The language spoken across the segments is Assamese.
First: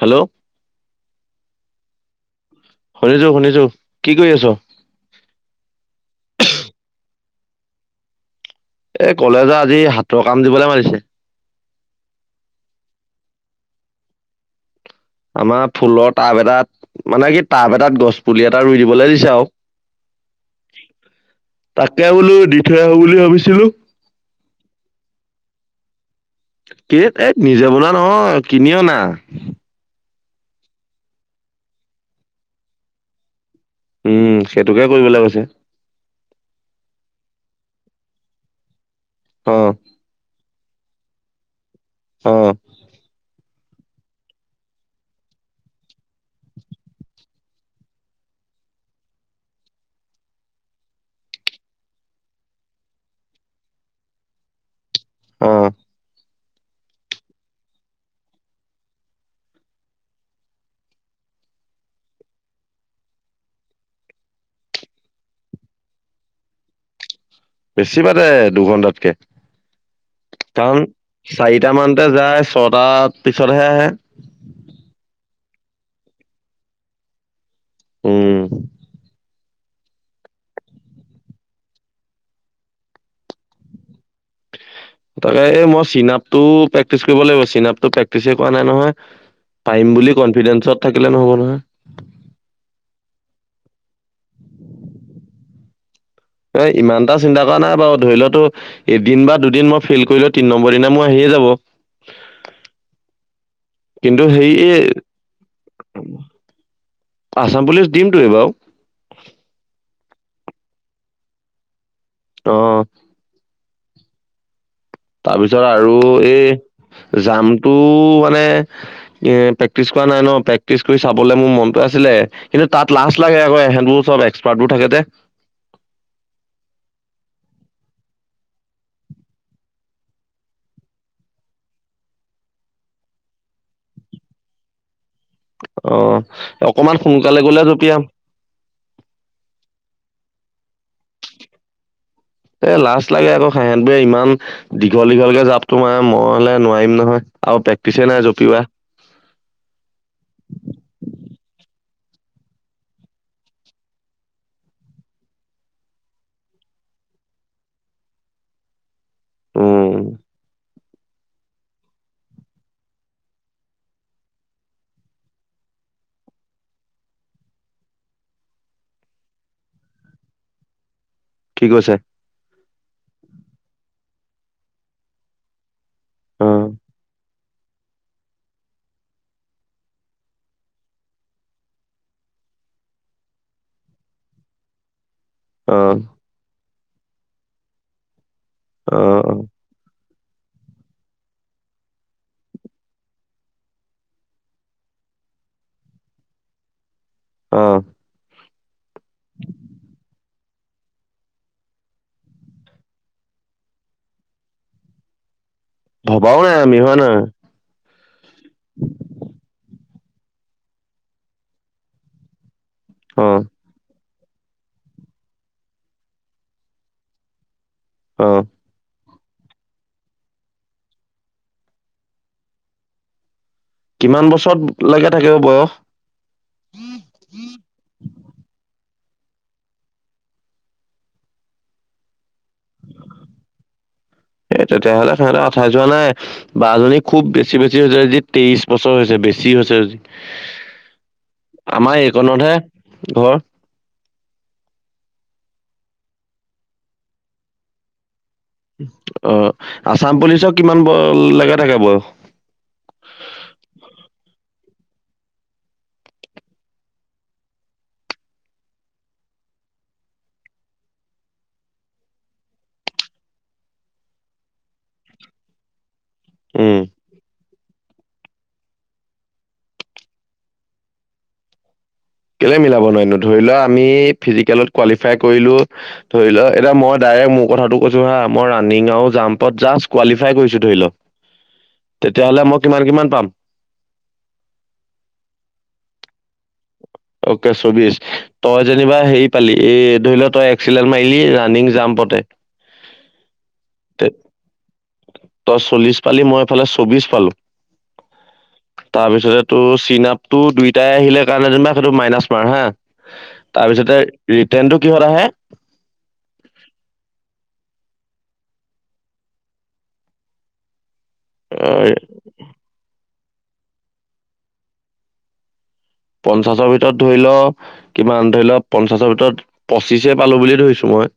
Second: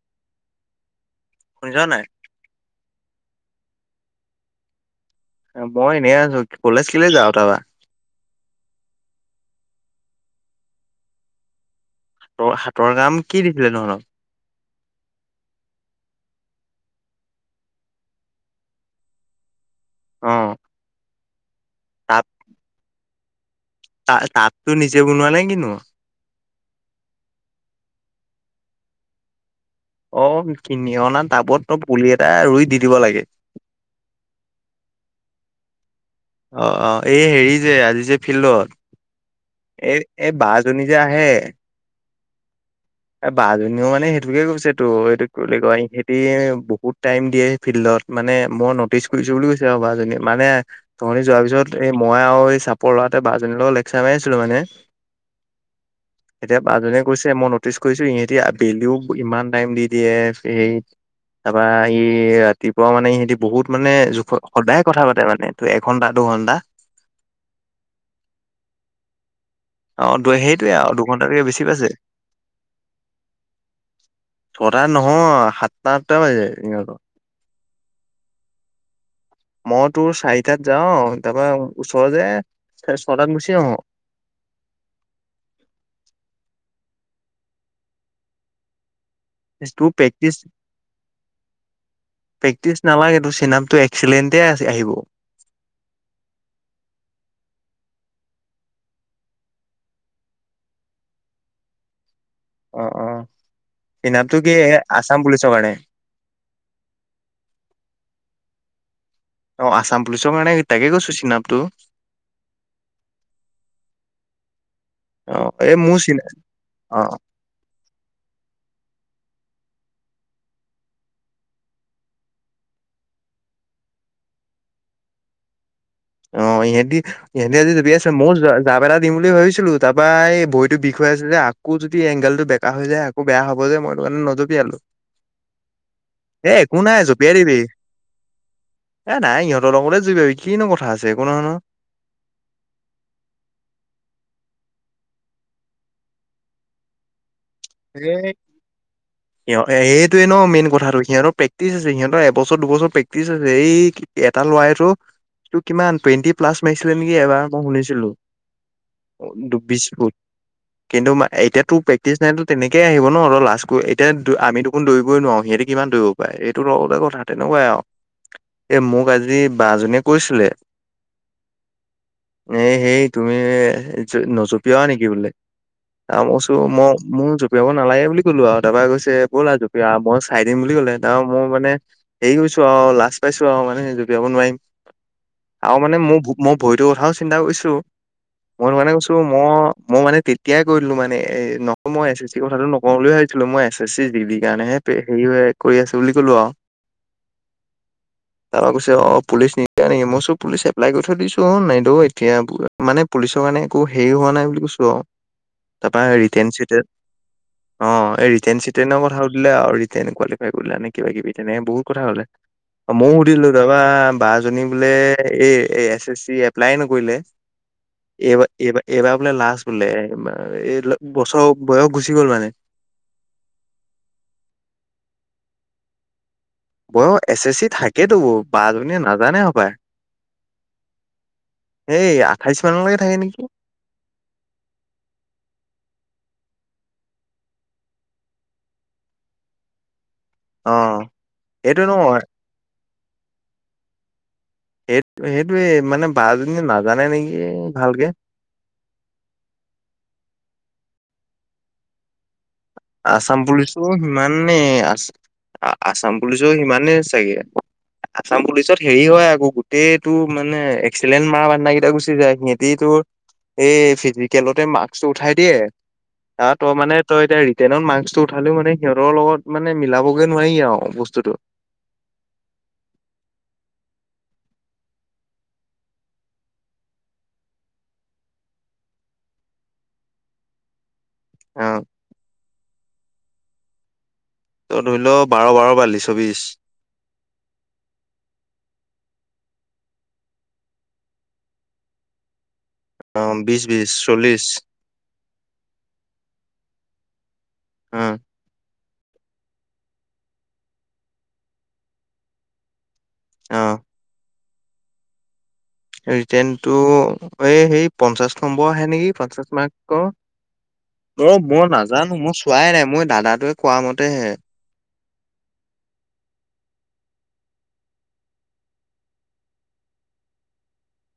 হেল্ল' শুনিছো নাই? শুনিছো, শুনিছো, কি কৰি আছো? মই এনেই আছো, কলেজ কিলে যাওঁ তাৰপা। এ কলে যে আজি হাতৰ কাম দিবলৈ মাৰিছে। হাতৰ হাতৰ কাম কি দিছিলে নহ আমাৰ ফুলৰ টাব এটাত, মানে কি টাব এটাত গছ পুলি এটা ৰুই দিবলৈ দিছে আৰু। অ'। তাকে বোলো দি থৈ আহো বুলি ভাবিছিলো। ত তাততো নিজে বনোৱা নাই কিনো? ক এই নিজে বলা নহয় কিনি অনা। অ' কিনি অনা টাবত তই পুলি এটা ৰুই দি দিব লাগে। উম সেইটোকে কৰিবলৈ কৈছে। অ' অ' এই হেৰি যে আজি যে ফিল্ডত অ এই এই বাছ য নি যে আহে। অ'। এ বা জনীও মানে সেইটোকে কৈছে তো এইটো কি বুলি কয় ইহেতি বহুত টাইম দিয়ে ফিল্ডত মানে মই ন'টিচ কৰিছো বুলি কৈছে আৰু বা জনী মানে তননি যোৱাৰ পিছত এই মই আৰু এই চাপৰ লৰা লেক চামাই আছিলো মানে। অ এতিয়া বাজনীয়ে কৈছে মনত কৰিছো ইহঁতি আবেলিও ইমান টাইম দি দিয়ে স তাৰপৰা ই ৰাতিপুৱা মানে সিহঁতি বহুত মানে জোখ সদায় কথা পাতে মানে তোৰ এঘন্টা [inaudible] বেছি পায় দে দুঘন্টাতকে। [inaudible] সেইটোয়ে তাহন আৰু দুঘন্টাতকে বেছি চাৰিটা পাইছে মানতে যায় ছটাৰ পিছতহে আহে। ছটা নহয় সাতটা আঠটা বাজি যায়। উম। মই তোৰ চাৰিটাত যাও তাৰপৰা ওচৰ যে ছটাত গুচি আহো। [inaudible] তাকে এই মই চিন আপতটো প্ৰেক্টিচ কৰিব লাগিব চিন আপ টো প্ৰেক্টিচ কৰা নাই নহয়। তোৰ পাৰিম বুলি প্ৰেক্টিচ কনফিডেন্সত থাকিলে নহ'ব নহয়। নালাগেটো চিনামটো এক্সিলেণ্টে আছ আহিব। এ ইমান এটা চিন্তা কৰা নাই বাৰু ধৰি লওতো এদিন বা দুদিন মই ফেইল কৰিলো তিন নম্বৰ দিনা মই আহি যাব। অ অ কিন্তু এনামটো হেৰি কি এই আসাম পুলিচৰ কাৰণে? আচাম পুলিচ দিমটো এইবাও। অঁ আছাম পুলিচৰ কাৰণে তাকে কৈছো চিনাপটো। অ', অ তাৰপিছত এই আৰু মোৰ চিন এই, অ জামটো মানে এ। প্ৰেক্টিচ কৰা নাই ন প্ৰেক্টিচ কৰি চাবলৈ মোৰ মনটো আছিলে, কিন্তু তাত লাষ্ট লাগে আকৌ এহেঁতবোৰ চব এক্সপাৰ্ট। থাকে দে। [inaudible] অ', ইহঁতি-ইহঁতি আজি জুপি আছে মই জাপ এটা দিম বুলি ভাবিছিলো তাৰ পৰাই এই ভৰিতো বিষ। যে আকৌ যদি এংগলটো বেকা হৈ যায় আকৌ বেয়া হ'ব যে, মইটো কাৰণে নজপি আালো। অ', অকমান সোনকালে দিবি গলে জঁপিয়াম। এ, নাই ইহঁতৰ লগতে [unintelligible] কিনো কথা। আছে একো নহয় নহয় [inaudible] এ, লাজ লাগে আকৌ ইহঁতে ইমান দি দীঘল দীঘলকে জাপ তো মাৰা, মই হলে নোৱাৰিম নহয়। আৰু প্ৰেক্টিচে এ, নাই জঁপিওৱা এইটোৱেটো ন মেইন কথাটো সিহঁতৰ প্ৰেক্টিচ আছে সিহঁত এবছৰ দুবছৰ প্ৰেক্টিচ আছে এই এটা ল'ৰাইটো টোৰ কিমান টুৱেণ্টি প্লাছ মাৰিছিলে নেকি, এবাৰ মই শুনিছিলো। দুপিশ উম ফুট, কিন্তু এতিয়াতো প্ৰেক্টিচ নাইটো তেনেকেই আহিব ন অলপ লাজকৈ এতিয়া আমিত দেখোনৌবই নোৱাৰো সিহতে কিমান দৌব পাৰে এইটো লগতে কথা মোক আজি বা জনীয়ে কৈছিলে। কি কৈছে? এই হেই তুমি নজপিওৱা নেকি বোলে আৰু চাপা মই অ কৈছো মই মোৰ জঁপিয়াব নালাগে বুলি ক'লো আৰু তাৰপৰা কৈছে ব'লা জপিয়া মই চাই দিম বুলি কলে তাৰ মই মানে হেৰি কৈছো আও লাজ পাইছো আও মানে স জুপিয়াব নোৱাৰিম। আৰু অ মানে মো মোৰ ভৰিটোৰ কথাও চিন্তা কৰিছো। মই মানে কৈছো অ', ম মই মানে তেতিয়াই কৰিলো মানে এ মই এছ এছ চি কথাটো নকওঁ বুলি ভাবিছিলো মই এছ এছ চি ডিগ্ৰ্ৰী কাৰণেহে হেৰি কৰি আছো বুলি কলো আও। [inaudible] অঁ। তাৰপৰা কৈছে অ পুলিচ নিদিয়া নেকি মই কৈছো পুলিচ এপ্লাই কৰি থৈ দিছো আও নেদো এতিয়া, মানে পুলিচ ত' মানে একো হেৰি হোৱা নাই বুলি কৈছো আও। তাৰপৰা ভবাও ৰিতেন নাই আমি চিতেন, হয় নাই অ ৰিতেন চিতেনৰ কথা সুধিলে আৰু। নে কুৱিফাই কৰিলা নে কিবা কিবি তেনেকে বহুত কথা হলে ময়ো অ', সুধিলো দাবা বা জনী বোলে এই এছ এছ চি এপ্লাই নকৰিলে অ', এইবাৰ এইবাৰ এইবাৰ বোলে লাষ্ট বোলে, এই বছৰ বয়স গুচি গ'ল মানে। কিমান বছৰত লেকে থাকিব বয়স? বয়স এছ এছ চি থাকেটো বা নে নাজানে হপায়, সেইয়া এই তেতিয়াহলে [unintelligible] যোৱা নাই। বা জনী খুব বেছি বেছি হৈছে আজি তেইশ বছৰ হৈছে বেছি হৈছে আজি। অ সেইটো আমাৰ নহয় এইকণতহে ঘৰ। এই-সেইটোয়ে মানে বাজনীয়ে নাজানে নেকি ভালকে? অ', আছাম পুলিচক কিমান [unintelligible] লাগা থাকে বয়স। আছাম পুলিচো সিমানে আছে। আছাম পুলিচো সিমানেই চাগে। আছাম পুলিচত হেৰি হয় আকৌ গোটেইটো মানে এক্সিলেণ্ট মা বাননাকেইটা গুচি যায় সিহঁতি তোৰ এই ফিজিকেলতে মাৰ্কছটো উঠাই দিয়ে তাত তই উম, মানে তই এতিয়া টেনত মাৰ্কছটো উঠালেও মানে সিহঁতৰ লগত মানে মিলাবগৈ নোৱাৰি আৰু বস্তুতটো। কেলে মিলাব নোৱাৰিম নো ধৰি লোৱা, আমি ফিজিকেলত কোৱালিফাই কৰিলো, ধৰি লোৱা এতিয়া মই এ, মোৰ কথাটো কৈছো হা মই ৰানিং আৰু জামপত জাচ কোৱালিফাই কৰিছো ধৰি ল। অ তেতিয়াহ'লে মই কিমান, কিমান পাম ত ধৰি লও বাৰ বাৰ বাল্লিছ বিশ। অকে চৌবিশ তই যেনিবা হেৰি পালি এই ধৰি লও তই এক্সিলেণ্ট মাৰিলি ৰানিং জাম অ', বিশ বিশ [unintelligible] তই চল্লিশ চল্লিছ পালি মই ফালে চৌ্ববিশ পালো। উম। তাৰপিছতে তোৰ চিন আপতটো দুইটাই আহিলে কাৰণে যেনিবা সেইটো মাইনাচ মাৰ হা। অ', তাৰপিছতে ৰিটাৰ্ণটো কিহত আহে? ৰিটেনটো এই সেই পঞ্চাশ নম্বৰ আহে নেকি পঞ্চাশ মাৰ্ক ক। অ' মই নাজানো মই চোৱাই নাই মই দাদাটোৱে কোৱা মতে হে। পঞ্চাশৰ ভিতৰত ধৰি লও কিমান ধৰি লও পঞ্চাশৰ ভিতৰত পঁচিশে পালো বুলিয় ধৰিছো মই।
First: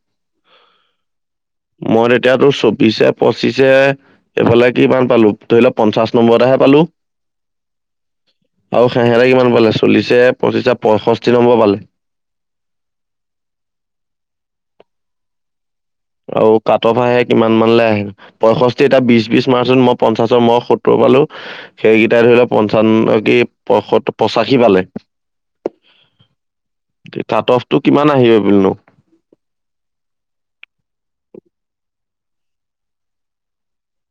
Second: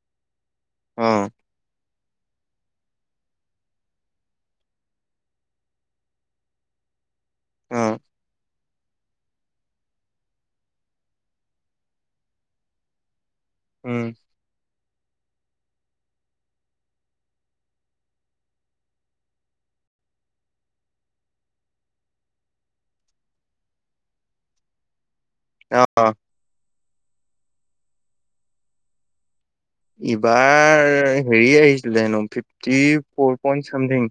অহ। মই তেতিয়াতো চৌবিশে পঁচিশে এইফালে কি ইমান পালো ধৰি লোৱা পঞ্চাশ নম্বৰতেহে পালো। [unintelligible] আহ। আৰু খেহেৰা কিমান পালে আছে? চল্লিশে পঁচিশে পয়ষষ্ঠি নম্বৰ পালে উম, আৰু কাট অফ আহে কিমান মানলৈ আহে পয়ষষ্ঠি এতিটা বিশ, বিশ মাৰ্চত মই পঞ্চাশৰ মই সত্তৰ পালো সেইকেইটাই ধৰি লও পঞ্চান্নে পত পঁচাশী পালে। অ', কাট অফটো কিমান আহিব পনো। ইবাৰ হেৰি আহিছিলে হেনো ফিফটি ফৰ পইন্ট চামথিং।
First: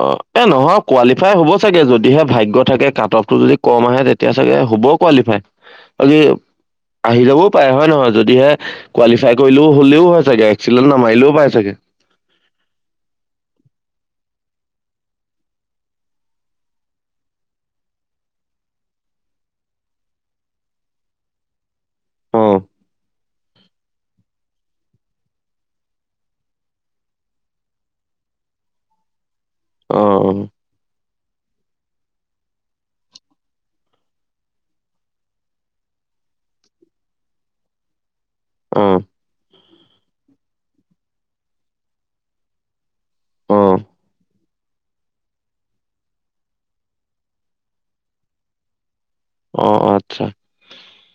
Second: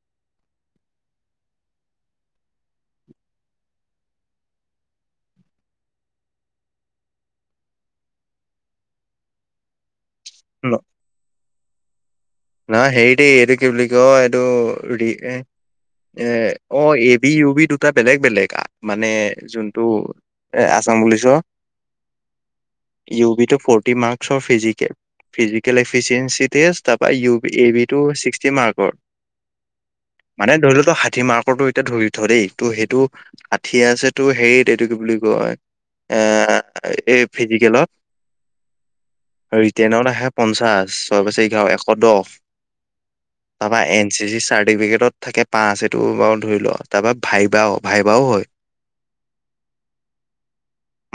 অ' এ নহয় কোৱালিফাই হ'ব চাগে যদিহে ভাগ্য থাকে কাট অফটো যদি কম আহে তেতিয়া চাগে হ'ব কোৱালিফাই খা আহি যাবও পাৰে হয় নহয় যদিহে কোৱালিফাই কৰিলেও হ'লেও চাগে এক্ছিল নামাৰিলও পাই চাগে। ন সেইট এইটো কি বুলি ক এইটো এ অ' এ বি ইউ বি দুটা বেলেগ বেলেগ মানে যোনটো এ আ অ, ' শুনিছ অ উবি টো ফোৰ্টিমাৰস্কৰ ফিজিক্স ফিজিকেল এফিচিয়েঞ্চিে তাৰ ই এ বি ট ছিক্সটি মাৰ্কৰ অ মানে ধৰি লতো ষঠি মাৰ্কটো এতিয়া ধৰি থ দেই ত সেইটো ষাঠি আছে তো হেৰিত এইটো কি বুলি কয়। এ এই ফিজিকেলত। অ ৰিটাৰনত আহে পঞ্চাশ চ পাছএ এঘাৰ অ পদবা এন চি চি চাৰ্টিফিকেটত থাকে পাঁচ এইটো বাৰু ধৰি লওঁ তাৰপৰা ভাইবাও ভাইবাও হয়। অ আচ্ছা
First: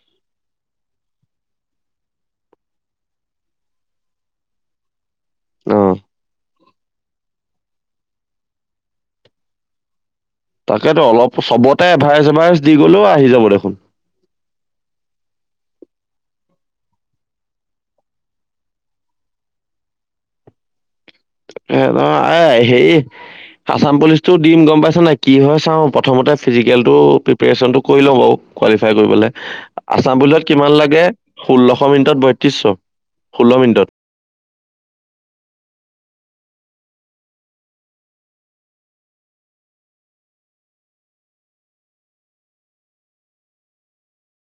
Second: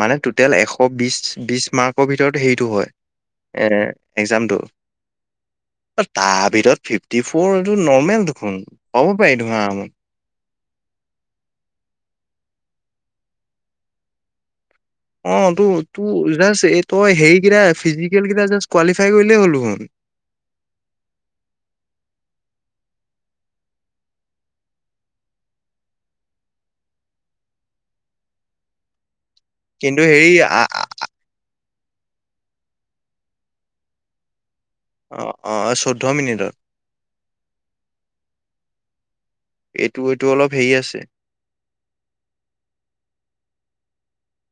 মানে টটেল এশ। আকৌ বিশ, বিশ মাৰ্কৰ ভিতৰত হেৰিটো হয় এক্সাম টো অহ। তাৰ ভিতৰত ফিফটি ফৰ এইটো নৰ্মেল দেখোন ক'ব পাৰি ধৰা আম তাকেতো অলপ চবতে এভাৰেজ এভাৰেজ দি গ'লেও আহি যাব দেখোন। অ' ত তোৰ জাষ্ট এই তই হেৰিকেইটা ফিজিকেল কেইটাষ্ট কোৱালিফাই কৰিলেই হ'ল দেখোন। [inaudible] এ নহ আ সেই আছাম পুলিচটো দিম গম পাইছ নাই কি হয় চাওঁ প্ৰথমতে ফিজিকেলটো প্ৰিপচনটো কৰি লওঁ বাৰু। কালিফাই কৰিবলৈ কিন্তু আছাম হেৰি পুলিচত আ- কিমান আ- লাগে? ষোল্লশ মিনিটত বয়ত্ৰিছশ, ষোল্ল মিনিটত। অ' অ' চৈধ্য মিনিটত। এইটো এইটো অলপ হেৰি আছে।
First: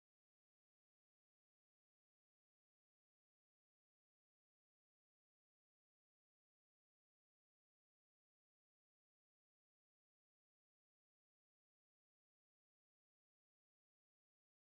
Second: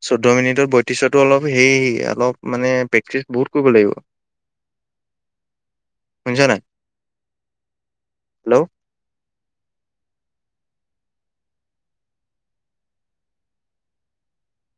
চৈধ্য মিনিটৰ বয়ত্ৰিশতো অলপ সে অলপ মানে প্ৰেক্টিচ বহুত কৰিব লাগিব। বুজা নাই। হেল্ল'।